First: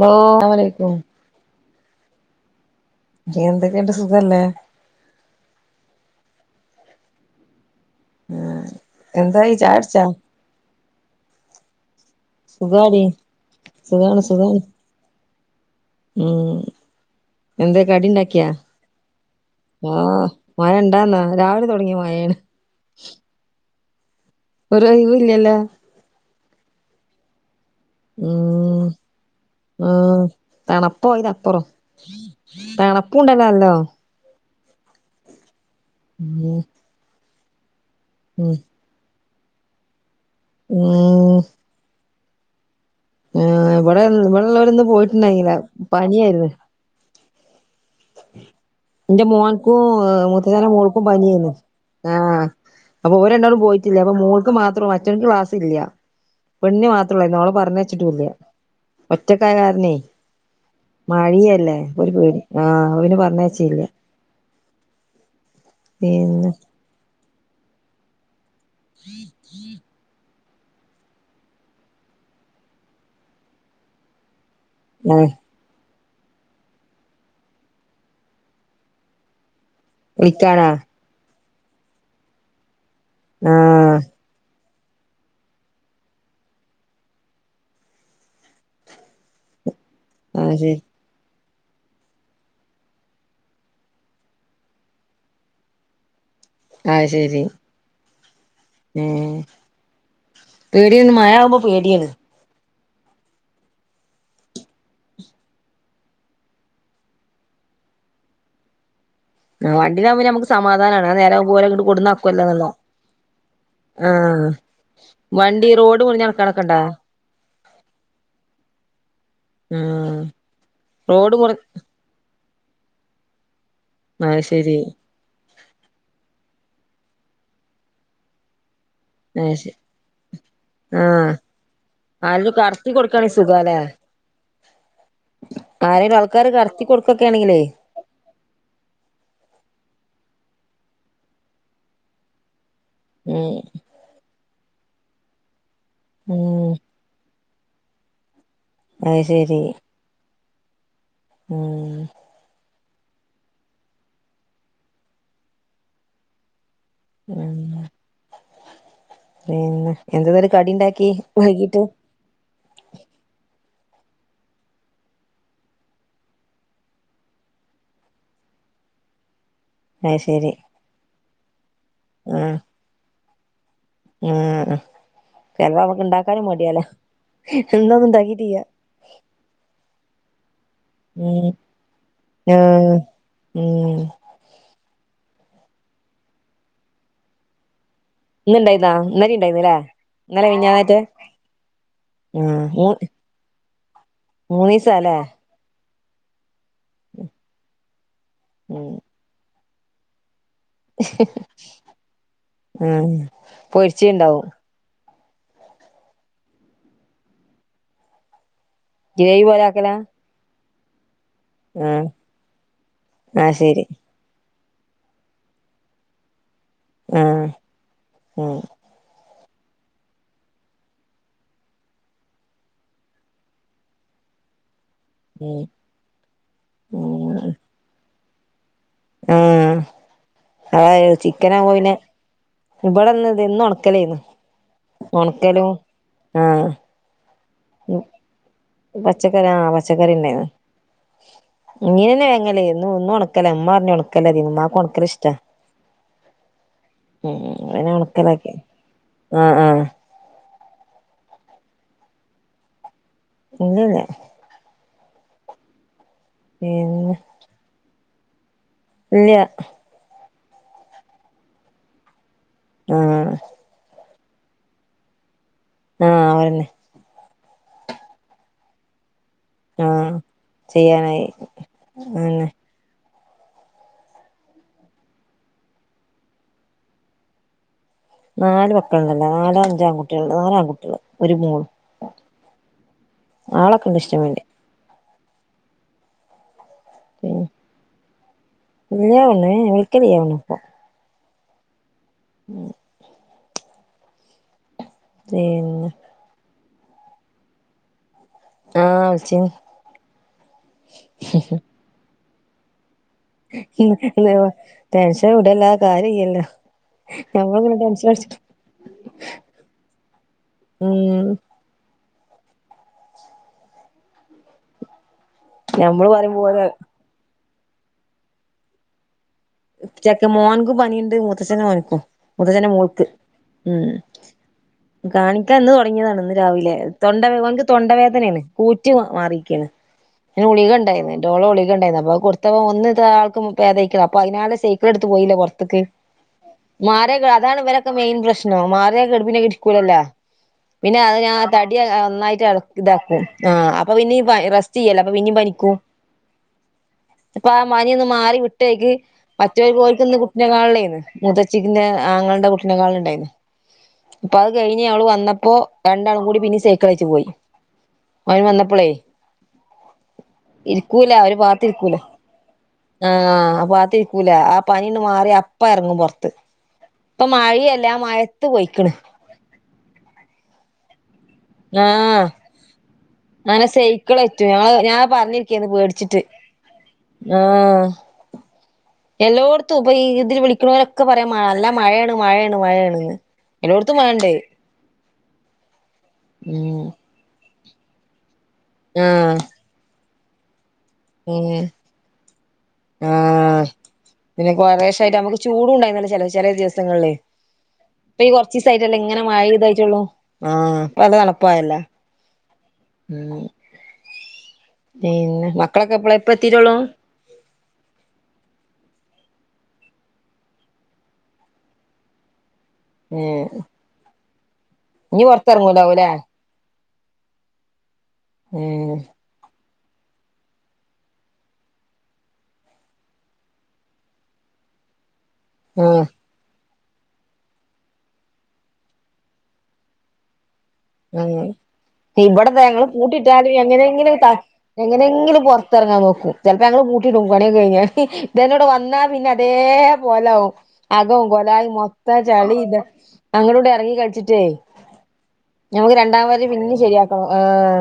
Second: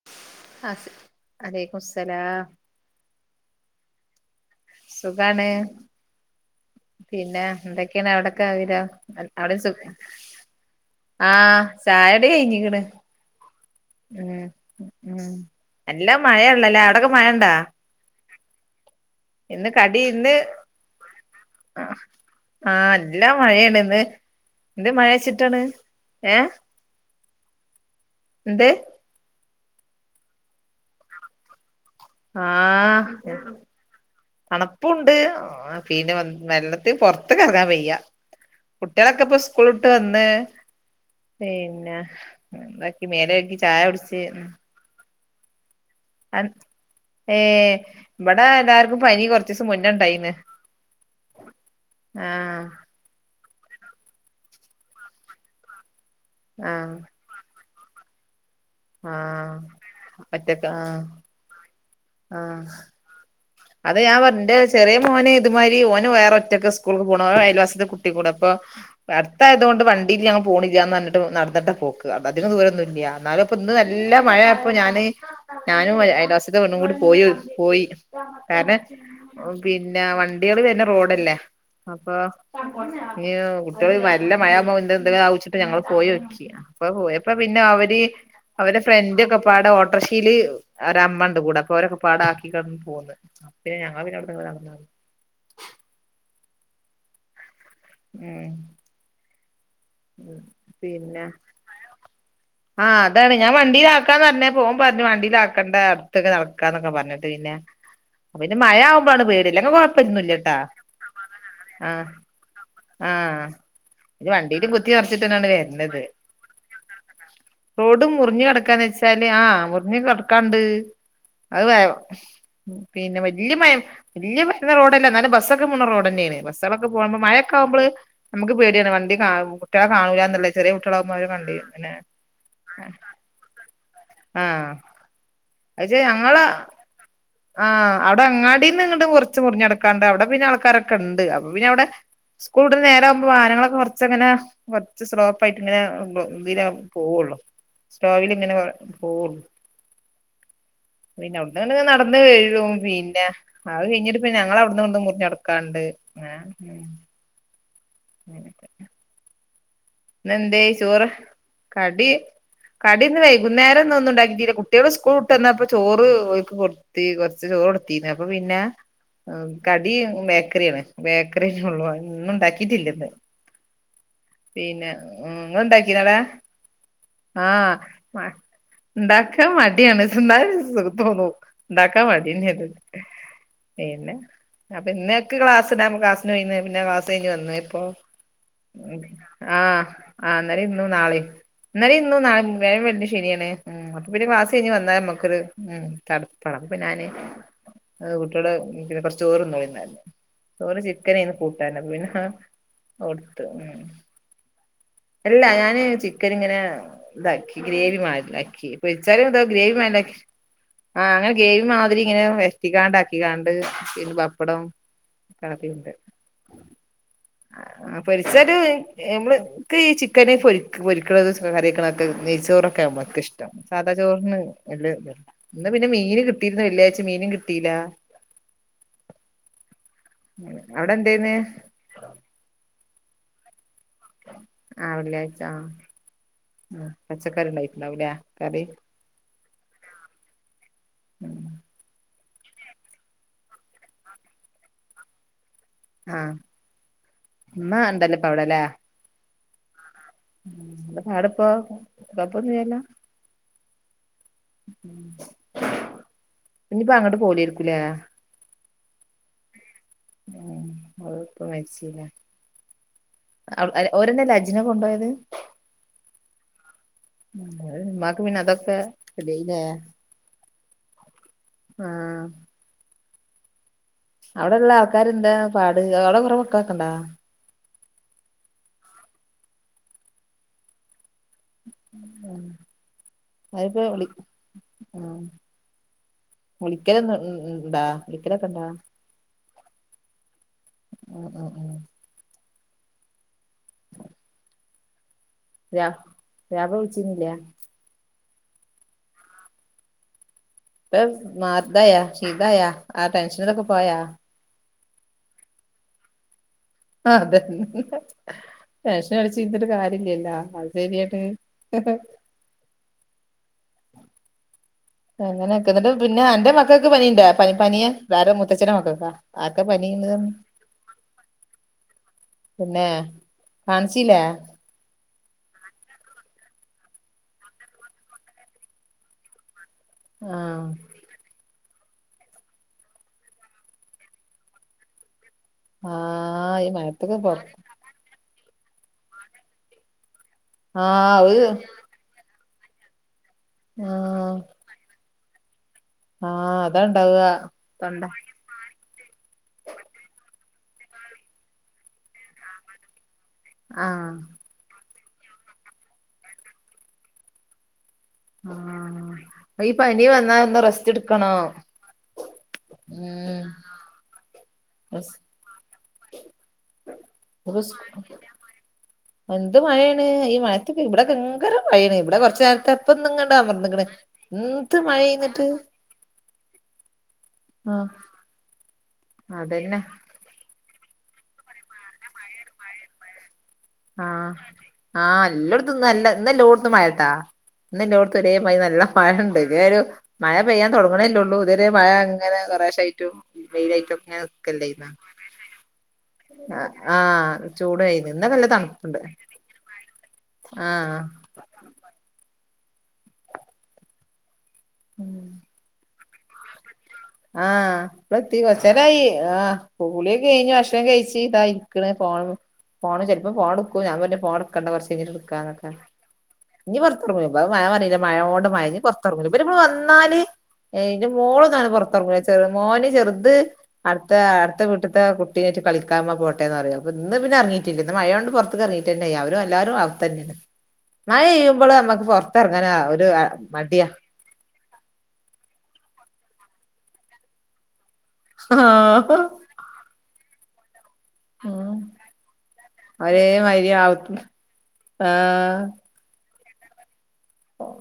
Law. അസ്ലമോലൈകും വലക്കുസ്സാലം എന്തൊക്കെണ്ട്. സുഖല്ലേ സുഖാണ്. പിന്നെ. എന്തക്കേ [unintelligible] [unintelligible] അവിടൊക്കെരാ എന്തായി അവിടെ സുഖ. ചായുടിച്ചാ ആഹ ചായ കുടി കയ്ഞ്ഞിക്ക്ണ്. സുഖാടി സുഖാണ് മ്മ്. സുഖാണ് മ്മ് അല്ലാ. ഉം മഴേള്ളലേ. അവിടക്കെ മഴണ്ടാ എന്തേ ഇന്ന് കടി ഓഹ്. ഇന്ന് മഴ ഇണ്ടന്നാ. രാവിലെ തൊടങ്ങിയ മഴേണ് ആഹ. ല്ലമഴേണ് ഇന്ന്. ഒരു എന്ത് ഒഴിവില്ലല്ലോ മയെചിട്ടാണ് ഉം. ആ. തണപ്പൊ. അയിനപ്പൊറം ആഹ് തണപ്പൂണ്ടല്ലോ നല്ലോം തണുപ്പുണ്ട് പിന്നെ. ഉം വെള്ളത്തി പൊറത്‌ക്കെറങ്ങാൻ. വയ്യ ഉം കുട്ടിളൊക്കെപ്പൊ സ്കൂള്ട്ട് വന്ന് ഉം പിന്നെ. എന്താക്കി മേലകി ചായൊടിച്ച്. ണ്ടയില. പനിയെര്ന്ന്. ഏഹ് ഇവിടെ എല്ലാർക്കും ഇന്റെ പനി കൊറച്ചീസം മോൻക്കും മുന്നേ ഇണ്ടായിന്ന് മൂത്തഛന്റെ മോൾക്കും. പനിര്ന്ന്. ആഹ ആഹ് അപ്പൊ ഓര് രണ്ടാളും പോയിട്ടില്ല്യ അപ്പൊ മോൾക്ക് മാത്രം മറ്റോൻക് ക്ലാസ് ഇല്ല്യ. പെണ്ണിൻ ആഹ് മാത്രള്ളൂയിരുന്നു. ഓളെ പറഞ്ഞയച്ചിട്ടുല്ല്യ. ആഹ് ഒറ്റക്കായകാരനെ ഒറ്റക്ക് ആഹ് മഴീഅല്ലേ. ഒരു പേടി ആഹ് അപ്പോ പിന്നെ പറഞ്ഞയച്ചീല്ല്യ. അത് ഞാൻ വോ. ന്റെ ചെറിയ മോന്ഇത് മായിരി ഓന് വേറെ പിന്നെ ഒറ്റക്കാ സ്കൂളക് പോണ്. ഓൻ അയൽവാസിത്തെകു കൂടെ ഇപ്പൊ അട്ത്തായതോണ്ട് വണ്ടി വണ്ടി ഇല്ലെങ്കി ഞാൻ പോണില്ല്യന്ന്ർഞ്ഞിട്ട്. നടന്നട്ട പോക്ക് അത്ധികം ദൂരൊന്നുല്ല്യ ന്നാലും ഇപ്പോ ഇന്ന് നല്ല മഴ അപ്പൊ ഞാന് ആഹ് ഞാനും അയൽവാസിത്തെ പെണ്ണും കൂടി പോയി പോയി കാരണെ പിന്നെ വണ്ടയാള് വിളിക്കാനാ വര്ണ റോഡല്ലേ അപ്പൊ ഇ കുട്ടിള് ആഹ് വല്ല മയാവുബോ ന്ത് എന്തെങ്കിലും. ആവൂച്ചിട്ട്. ഞങ്ങള് പോയോക്കി അപ്പ. പോയപ്പ പിന്നെ അവര് അവന്റെ ഫ്രണ്ട് ഒക്കെ പാടെ ഓട്ടോർഷ യില്. ആഹ് ശരി ഓരമ്മണ്ട് കൂടെ അപ്പൊ ഓരൊക്കെ പാടാക്കി കാണ്ട് പോന്ന്. അപ്പ പിന്നെ ഞങ്ങൾ പിന്നെ അവിടെന്ന് നടന്ന് വന്ന് അഹ് ശെരി ഉം ഏഹ് ഉ പേടിയാണ് പിന്നെ മഴയാവുമ്പോ പേടിയാണ് ആഹ് അതാണ് ഞാൻ വണ്ടിയില ആക്കാന്ന് പറഞ്ഞ ഓൻ പറഞ്ഞ് വണ്ടിയിലാക്കണ്ട അടുത്ത്ക്ക് നടക്കാന്നൊക്കെ പറഞ്ഞിട്ട് പിന്നെ പിന്നെ മഴ ആവുമ്പാണ് പേടി ആ ഇല്ലെങ്കി വണ്ടിലാകുമ്പം പിന്നെ നമുക്ക് കൊഴപ്പൊന്നുല്ലട്ടാ സമാധാനാണ് ആ നേരം ആകുമ്പോ ഓരെ ഇങ്ങട്ട് ആഹ് കൊണ്ടുന്ന് ആക്കുല്ലോ ന്ന് ള്ള ആഹ് ഇത് ആഹ് വണ്ടിയില് കുത്തി മറിച്ചിട്ടന്നെയാണ് വണ്ടി വരണത് റോഡ് മുറിഞ്ഞടക്കാനോക്കെണ്ടാ റോഡ് മുറിഞ്ഞു കെടക്കാന്നെച്ച ശല ആ മുറിഞ്ഞ് ആഹ് കിടക്കാണ്ട് റോഡ് മുറി അത് വേ പിന്നെ വല്യയ മയ അത് വല്യയ വരുന്ന ശരി റോഡല്ല എന്നാലും ബസ്സൊക്കെ പോണ റോഡ് തന്നെയാണ് ബസുകളൊക്കെ പോകുമ്പോ മഴ കാവുമ്പള് നമുക്ക് പേടിയാണ് വണ്ടി അത് കാണു ശരി കുട്ടളെ കാണൂല്ല ചെറിയ കുട്ടള ആകുമ്പോ അവര് ആഹ് കണ്ടി പിന്നെ ആരേലും കടത്തി കൊടുക്കാണെങ്കി ആഹ് പക്ഷെ ആരെങ്കിലും ഞങ്ങള് ആൾക്കാര് കറക്കി കൊടുക്ക ആഹ് അടെ അങ്ങാടീന്ന് ഇങ്ങട്ട് കൊറച്ച് മുറിഞ്ഞെടക്കാണ്ട് അവിടെ പിന്നെ ആൾക്കാരൊക്കെ ഉണ്ട് അപ്പൊ പിന്നെ അടെ സ്കൂള് ഡ്നെ നേരവു ഉം വാനങ്ങളൊക്കെ കൊറച്ചങ്ങനെ കുറച്ച് സ്ലോപ്പ ആയിട്ട് ഇങ്ങനെ ഇതില ഉം പോവുള്ളു സ്റ്റോവിലി ഇങ്ങനെ വ അഹ് ശരി പിന്നെ അവുട്ന്ന്ങ്ങട് ഉം നടന്ന് കഴും പിന്നെ അത് കയിഞ്ഞിട്ട് പിന്നെ ഞങ്ങള അവിടന്നഇവടന്ന് മുറിഞ്ഞടക്കാണ്ട് ഉം അങ്ങനെക്കന്ന പിന്നെ എന്തുവരെ കടി ണ്ടാക്കി വൈകീട്ട് കടിന്ന് വൈകുന്നേരം ഇന്ന് ഒന്നുംണ്ടാക്കിട്ടില്ല കുട്ടികള് സ്കൂള്ട്ടന്നപ്പോ ചോറ് ഒർക്ക്‌ കൊട് ത്തി കൊറച്ച് ചോറൊട്ത്തിന്ന് അപ്പൊ പിന്നെ കടി അത് ശരി ബേക്കറിയാണ് ബേക്കരിന്നെള്ളൂ ഒന്നും ആഹ് ണ്ടാക്കിട്ടില്ല ഇന്ന് ആഹ് പിന്നെ നിങ്ങ ചെലപ്പോ നമുക്ക് ഉണ്ടാക്കിനടാ ഉണ്ടാക്കാനും മടിയാല്ലേ ഇന്നൊന്നും ആഹ് ഉണ്ടാക്കിട്ടില്ല ണ്ടാക്കാ മടിയാണ്തിന്നഒരു സു ഉം [unintelligible] ഡാക്കാ മടിയന്നേത് ആഹ് ഉം പിന്നെ അപ്പ ഇന്നേക്ക് ക്ലാസ് ഡ ക്ലാസിന് പോന്ന് പിന്നെക്ലാസ് കഴിഞ്ഞ് വന്നു ഇപ്പോ ഇന്ന് ഇണ്ടായിന്ന ഇന്നലിം ഉണ്ടായിരുന്നല്ലേ ആഹ് ആ ഇന്നലെ അന്നലിം ഇന്നും മിഞ്ഞാന്നേറ്റെ നാളീം ഇന്നലിം ഇന്നും നാളീം ആഹ് വേയം മൂ വെള്ളി ശനിയാണ് ഉം അപ്പൊ പിന്നെക്ലാസ്സ് കഴിഞ്ഞ് വന്നാ മൂന്നീസാല്ലേ മ്മക്കൊരു ഉം തട- പടപ്പ ഞാന് ഏ കുട്ടിയട് ഉം പിന്നെ കൊറച്ചോറന്നളീം റിം ചോറ് ചിക്കനന്ന് കൂട്ടാന അപ്പോ പിന്നെ കൊടുത്ത് ഉം ണ്ടാവും അല്ല ഞാന് ചിക്കന് ഇങ്ങനെ ഇതാക്കി ഗ്രേവി മാരിക്കി വിച്ചല്ത പോലെ ഗ്രേവി ആക്കലാ മാന്റാ ആഹ് അങ്ങനെ ഗ്രാവിമാതിരി ആഹ് ഇങ്ങനെ വരട്ടിക്കണ്ടാക്കികണ്ട് ആഹ് ശരി പപ്പടം കളണ്ട് ആഹ് ആ പൊരിച്ചത് ഉം നമ്മൾക്ക് ഈ ചിക്കന് പൊ പൊരിക്കണ കറിക്കണൊക്കെ നെയ്ച്ചോറൊക്കെ നമ്മക്ക് ഇഷ്ടം സാദാ ചോറിന്ന് വല്യതില്ല ഉം ഇന്ന് പിന്നെ മീന് കിട്ടിയിര്ന്നു വെള്ളിയാഴ്ച മീനും കിട്ടിയില ആ അവിടെ അത എന്തേന്ന് ചിക്കനാബ പിന്നെ ഇവിടെന്ന് ഇത് ഇന്ന് ഒണക്കലോയിരുന്നു ആഹ് വെള്ളിയാഴ്ച്ച ആ ആഹ് പച്ചക്കറിണ്ടായിട്ടണ്ടാവുളേ കറി പച്ചക്കറി ആ പച്ചക്കറിന്നെയാണ് ഇങ്ങനെന്നെ വേങ്ങല്ലേന്ന് ഒന്നും ഉണക്കല ഉമ്മ പറഞ്ഞു ഉണക്കലതിന്ന്ഉമ്മാക്ക് ഉണക്കല് ഇഷ്ടാ ആഹ് ഏ ഉമ്മ ങ്ങളിന്നെ ഉണ്ടല്ലോ ഇപ്പ ഉണക്കലൊക്കി ആഹ് ആഹ് ന്താ പാട് പ്പോ കൊഴപ്പോന്നൂല്ലല്ലോ ഇല്ല ല്ല ഞപ്പോ പിന്നെ അങ്ങോട്ട് പോയിലേര്ക്കും ല്ലേ ഇല്ല്യ [unintelligible] മരിച്ചിലേ ആ ഓലെന്നല്ലേ ഹജ്ജിന് കൊണ്ടോയത് ആ അയന്നെ മ്മാക് പിന്നെതൊക്കെ [unintelligible] ആ ചെയ്യാനായി ആ അങ്ങനെ അവിടെള്ള ആൾക്കാാര് എന്താ പാട് അവടെ കൊറെ മക്കളെക്കണ്ടാ നാല് മക്കളുണ്ടല്ലോ നാലാം അഞ്ചാംകുട്ടികള നാലാൻകുട്ട്യാൾ അതിപ്പോ ആളൊക്കെ ഇണ്ട് വിളി ഇഷ്ടം പോലെ ആ വിളിക്കല ഉം ഉം ണ്ടാ വിളിക്കലൊക്കെ ഇണ്ടാ ഇല്ല്യ ഓണ് വിളിക്കലിയ ഒണ് പ്പൊ മ്മ് മ്മ് മ്മ് ഉ രാ പിന്നെ [unintelligible] ആ വിളിചിനി മാറതാ [unintelligible] [unintelligible] ടെൻഷൻ വിടല്ല ല്ലാതെ കാര്യല്ലല്ലൊ ആ അതന്നേ ടെൻഷൻ അടിച്ചരുന്നട്ടരു കാര്യല്ലല്ലോ അത് ശരിയാട്ട് ഉം [unintelligible] അങ്ങനെക്കേ ഞമ്മള് പിന്നെ പറയും അന്റെ പോലെ മക്കക്ക് പനിണ്ടാ പ പനിയ വേറെ മുത്തച്ഛൻന്റെ മക്കക്കാ ചക്ക മോൻകും പനിയുണ്ട് മുത്തച്ഛനെ മോനക്കും മുത്തച്ഛന മോൾക്ക് ഉം കാണ്ചില്ലേ കാണിക്കാൻ ഇന്ന് തുടങ്ങിയതാണ് ഇന്ന് രാവിലെ തൊണ്ടവേ അവനക്ക് തൊണ്ടവേദനയാണ് കൂറ്റ് മാറിയിക്കാണ് ആ ഗുളിക ഉണ്ടായിരുന്നു ന്റൊള ഗുളിക ഉണ്ടായിരുന്നു അപ്പ കൊടുത്ത ഒന്ന് താ ആള്ക്ക്‌ ഭേതയിക്ക്ണ് അ പയ്നാല് സൈക്കിൾടുത്ത് പോയില്ലേ പൊർത്ക്ക് ആ ഈ മാരെ മഴത്തൊക്കെ പൊറ അതാണ് വരെ മെയിൻ പ്രശ്നോ മാറിയകെടുപ്പിനെ രിക്കൂലലൊ ആ പിന്നെ അതിന ഒരു തടി നന്നായിട്ട് ഇതാക്ക് ആ അപ്പൊ ആ പിന്നിം റസ്റ്റ്യ്യല്ലേ അപ്പൊ പിന്നിം പനിക്കും ആ അതണ്ടാവാ തൊണ്ട ട്ടേഖ് മറ്റെർകോര്ക്ന്ന് ഓല്ക്ക് കുട്ടിനെ കാന്ളെർന്ന് മൂതച്ചിന്റെ ആങ്ങൽടെ കുട്ടിനെകാണൽണ്ടായിരുന്നു ആ പ്പൊ അഹ് കഴിഞ്ഞ് അവള് വന്നപ്പോ രണ്ടാലും കൂടി പിന്നിം സേക്കളേറ്റ് പോയി അവന് വന്നപ്പളെയ് ആഹ് ഈ പനി വന്നാ ഒന്ന് റെസ്റ്റ് ഇരിക്കൂല എടുക്കണോ ഒരു പാത്തിരിക്കൂല ആ ഉം അപ്പാത്തി ക്കൂല ആ പനിന്ന് മാറിയാ അപ്പ അറങ്ങും പൊർത്ത് പ്പൊ മഴിയല്ലെ മഴത്ത് പൊയ്ക്കണ് എന്ത് മയെണ് ഇ മഴ ബടെ ഗ്ര മഴയെണ് വടെ ആഹ് കൊറച് നേരത്തെ ഇപ്പൊന്ന്ങ്ടെ അങ്ങനെ അമർന്ന്ക്ൻ ന്ത് മഴണ്ത് ച്ചിട്ട് ആ ആഹ് എല്ലോട്ത്തും അതന്നെ ഉപ ഇതിൽ വിളിക്ക്ണോ രൊക്കെ പറയാ മല്ല മഴയെണ് മഴയെ ണ് മഴയെണ്ന്ന് എലൊട്തും മഴണ്ട് ആ ല്ലോട്ത്തും നല്ല ന്നല്ലോട്തും ഉം മയട്ടാ ന്നല്ലോടത്തും ഒരേമാരി നല്ല ആഹ് മഴണ്ട് ദേഒരു മഴ പെയ്യാൻ തൊടങ്ങ്നെൽ ള്ളൂ ഉം ഇതുവരെ മഴങ്ങനെ കൊറേശായിട്ടും ആഹ് വെയിലായിട്ടും ഒക്കെങ്ങനെക്കല്ലേന്ന ചൂടുണ്ടായിന്നല്ലോ ച ചെല ദിവസങ്ങള് ചൂടായിന് പ്പെ ഈ ഇന്നൊക്കെ നല്ല കൊറചീസാ ല്ല തണുപ്പുണ്ട് ങ്ങനെ മഴ തായിറ്റള്ളൂ ആ ആഹ് പ്പല്ല തണപ്പായലൊ മ്മ് പിന്നെ മക്കളൊക്കെ എപ്പള പ്പ എത്തീടട്ടൊള്ളൂ ആഹ് ഇപ്പള എത്തി കൊച്ചരായി ആഹ് കൂളിയക്കെകയിഞ്ഞു ഭക്ഷണം കഴിച്ചു ഇത ഇരിക്കണ ഫോൺ ഫോൺ ചിലപ്പോ പോണടുക്കും ഞാന് പറഞ് ഫോൺ എടുക്കണ്ട കുറ ഇഞ് പൊറത്തെ റങ്ങൂലാവുംല്ലെ ഇഞ് പൊറത്തിങ്ങുല ഇ പ്പഅ മയ പാറില്ലെ മഴോണ്ട് മഴ ഇ ഉം പുറത്തിറങ്‌ല ഇരിപ്പോ വന്നാല്ന്റെ മോളന്നാണ് പുറത്ത് ചെ മോന് ചെറുത് അടുത്ത അടുത്ത വീട്ടത്തെ കുട്ടീട്ട് കളിക്കാ ആഹ് പോട്ടേന്ന് പറിയോ അപ്പോ ഇന്ന് പിന്നെ എറങ്ങിട്ടില്ലന്ന് മഴ യോണ്ട് പുറത്തക്കെറങ്ങിട്ടെന്നെല്ല അവരെ എല്ലാറും അവ ഉം ഇവിടെ താ ങ്ങള് ഒരു കൂട്ടിട്ടാലും മടിയാ എങ്ങനെങ്ങനെ ങ്കി താ എങ്ങനെങ്കിലും പൊറതെറങ്ങാ നോക്കും ചെലപ്പോ ഞങ്ങള് കൂട്ടിടും പനിയൊക്കെ കഴിഞ്ഞാ ഇത് എന്നോട് വന്നാ ആഹ് പിന്ന തേ പോലആവും. അകവും കൊലായ് ഉം മൊത്തം ചളി ഇത അങ്ങടുട് ഇറങ്ങി കളിച്ചിട്ടേ ആഹാ നമുക്ക് രണ്ടാ വരി പിന്നെ ശരിയാക്കണം. ആഹാ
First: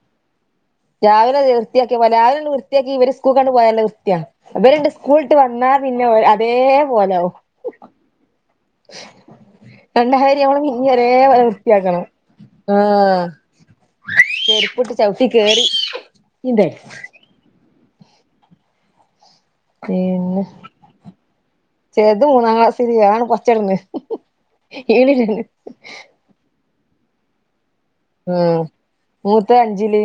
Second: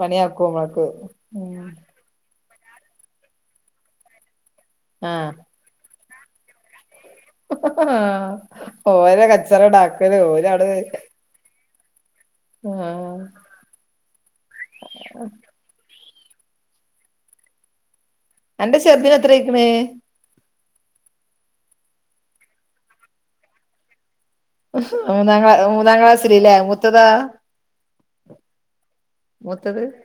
പണിയാക്കുംമ്മക്ക് രാവിലെ വൃത്തിയാക്കിയ പോലെ രാവില വൃത്തിയാക്കി ഇവരെ സ്കൂൾ കണ്ട് പോയല് വൃത്തിയാ. വര്ണ്ട് ആഹ് സ്കൂളിട്ട് വന്നാ പിന്നെ അതേ പോലാ വും ഹഹ ആ ഓര കച്ചറണ്ടാക്കല് ഓര്ട എ വൃത്തിയാക്കണം. ആഹ ചെരിപ്പുട്ട് ചവിട്ടി കേറി ഈന്ത് അന്റെ ചെർദിന്എത്രഅയിക്ക്ണ് പിന്നെ ചേർത് മൂന്നങ്ങളാസില് യാളണ് പച്ചട്ന്ന് ഹും മൂന്നാം ക്ലാ മൂന്നാം ക്ലാസില് ല്ലേ മുത്തതൊ? ഹും മൂത്തത് അഞ്ചില്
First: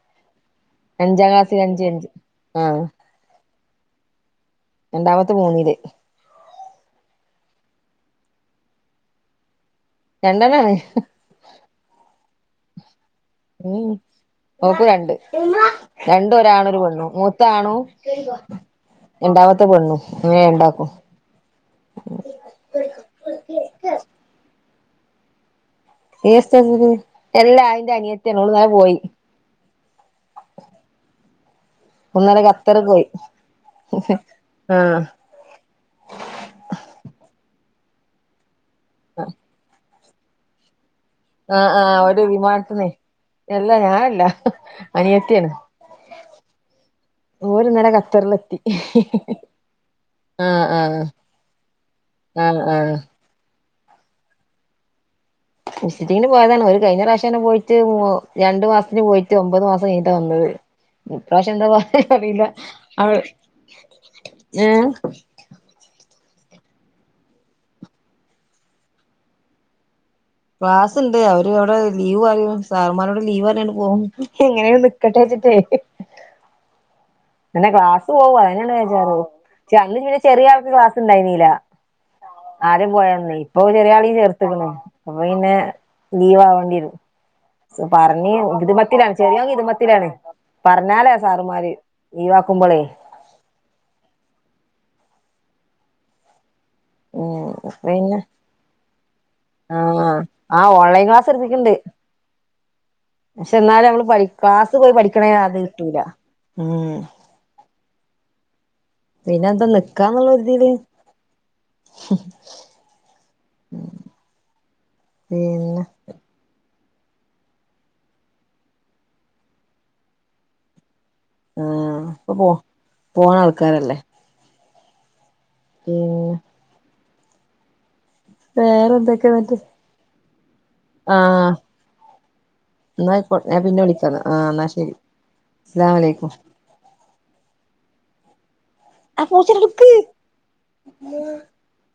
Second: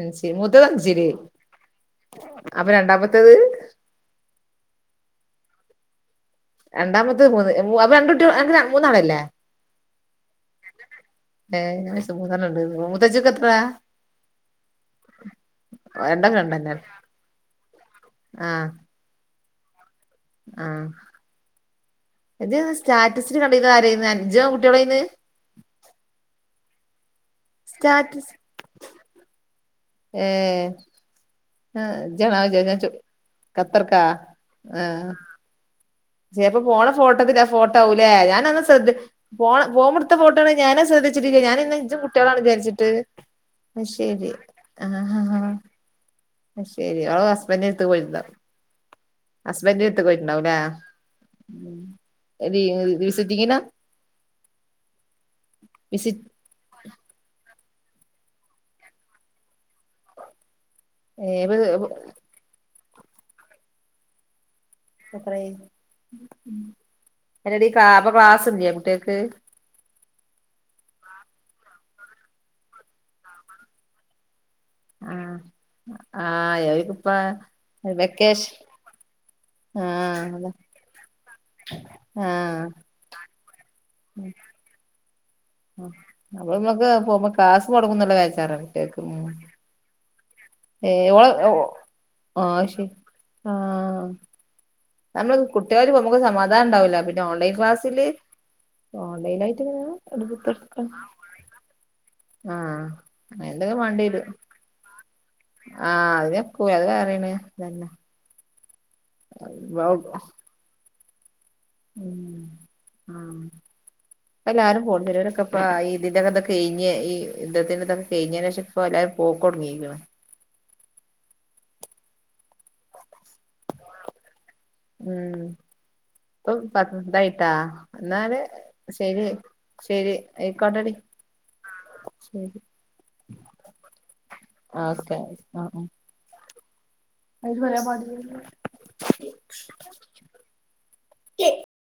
ഞ്ച് മുത്തത് അഞ്ചല് അഞ്ചാം ക്ലാസ്സില് അഞ്ച് അഞ്ച് അപ്പൊ ആഹ് രണ്ടാമത്തേത്? രണ്ടാമത്തെ മുന്നില് രണ്ടാമത് മൂന്ന് അപാ രണ്ട്ട്ടില് മൂന്നാണല്ലേ? രണ്ടനാണ് ഏ് ഞായർചു മൂന്നണംണ്ട് മൂത്തച്ചിക്ക് എത്രയാ ഓഹൊ ഓക് രണ്ട്. രണ്ടാക്കും രണ്ട്ഒരാണും രണ്ടെന്നെ ഓര്പെണ്ണും മൂത്താണും ആഹ് രണ്ടാമത്തെ പെണ്ണും അങ്ങനെ ഉണ്ടാക്കും. ജ്ന് സ്റ്റാറ്റസി കണ്ടിന്നത് ആരെന്ന്. ജോ ആകുട്ടിളയ്ന്ന്. എസ്റ്റ്റ്റസ് എല്ലാ അയിന്റെ സ്റ്റാറ്റസ് അനിയത്തിയാന് ഓൾന്നലെ പോയി യ്എ ആഹ ഇന്നലെ ഖത്തറ് [unintelligible] പോയി കത്തർക്ക ആഹ് ആഹ ചേൽപ്പോ പോണ ഫോട്ടോത്തില്ല ഫോട്ടോ ആവുംലേ ഞാന ശ്രദ്ധിച് പോണ് പോവുമ്പട്ത്ത ഫോട്ടോ ആണ് ഞാന ശ്രദ്ധിച്ച ച് ജ്ഞ ആഹ് ഞാന്ഇന്ന് ആഹ് ഇജും ഒരു കുട്ടികളാണ് വിചാരിച്ചിട്ട് വിമാനത്തിന്നെ അല്ല ഞാനല്ല ശരി ആ അടുത്ത് ഓര്ന്നലെ പോയിട്ടുണ്ടാവും ഖത്തറിലെത്തിഹിഹി ഹി ഹസ്ബൻഡിന്റെ അടുത്ത് ആഹ ആഹ് [unintelligible] ഇത് ഹ് ആഹ് വിസിറ്റിംങ്ങിനാ വിസിറ്റിംങ്ങിന് പോയതാണ്. ഒര് കഴി ഞ്ഞ റാവിശ്യങ്ങനെ പോയി റ്റു വോ രണ്ടു മാസത്തിന് പോയിട്ട് ഒമ്പത് മാസം കെയിഞ്ഞിട്ട വന്നത്. ഇപ്രാശ്യം എന്താ പറ അറിയില്ല അവ ഏ എലടി കാ പ്പൊ ക്ലാസ്ല്ല്യ കുട്യൾക്ക്. ക്ലാസ്ണ്ട് അവര് അവിടെ ലീവ് പറിയും. സാർമാരോട് ലീവ് അറഞ്യാണ്ട് പോവും എങ്ങനെണ്ട് ആഹ് ക്കട്ടയിച്ചിട്ട് ഹേ ആഹ് യാരികും എന്നെ ക്ലാസ് പോവും അയിനെ വേജാറ്. ക്ഷെ അന്ന് പിന്നെ ചെറിയ ആഹ് ആൾക്ക് ക്ലാസ്ണ്ടായിന്നില. ആഹ് ആദ്യം പോയന്ന്. ഇപ്പൊ ചെറിയാളിം ചേർത്തക്കണ് അപ്പൊ പിന്നെ ലീവ് അപ്പൊ നമ്മക്ക് ആവേണ്ടിരും പോകുമ്പോ ക്ലാസ് സ മുടങ്ങുന്നുള്ള ബേജാറാ പറഞ്ഞിന്ന് ഇത് കുട്ടികൾക്ക് മത്തിലാണ്. ഉം ചെറിയോൻ ഇത് മത്തിലാ ണ്. പറഞ്ഞാലേ സാറമാര് ആഹ ശിഫ് ആഹ നമ്മള് കുട്ട്യല് വെക്ക്മ്പോസമാധാനം ഉണ്ടാവുല്ല. പിന്നെ ഉം ഓൺലൈൻ ക്ലാസ്സില് ഓൺലൈനായിട്ട് ഇങ്ങനെ ആഹ ഒരു ആ ഓൺലൈൻ ക്ലാസ് എട്തിട്ട് ണ്ട് ആഹാ ക്ഷെന്നാലും നമ്മള് പ ക്ലാസ് പോയി പഠിക്ക്ണ് അത് കിട്ടൂല്ല. ഓലന്നാറിന് പിന്നെ എന്താ നക്കാന്നുള്ള രീതില് ആ എല്ലാരും പിന്നെ പോടുനരുഇപ്പആയി ഇതിന്റെക്കെ ഇക്ക കഴിഞ്ഞ് ഈ ഇധത്തിന്റെതൊക്കെ കഴിഞ്ഞെ എല്ലാവരും പോക്കൊടുങ്ങിണം ആഹ അപ്പ പോ പോണ ആൾക്കാരല്ലേ ഉം പി പാ [unintelligible] ട്ടാ എന്നല് വേറെന്തൊക്കെയ മറ്റേ ആയിക്കോട്ടടി ആഹ ശരി എന്നക്ക ഞാൻ പിന്നെ വിളിക്കാന്ന് ആ എന്നാൽ ശരി ഓക്കെ അസലാം വലക്കും അയിത് പറയാ പാട ആ പൂച്ച എടുക്ക്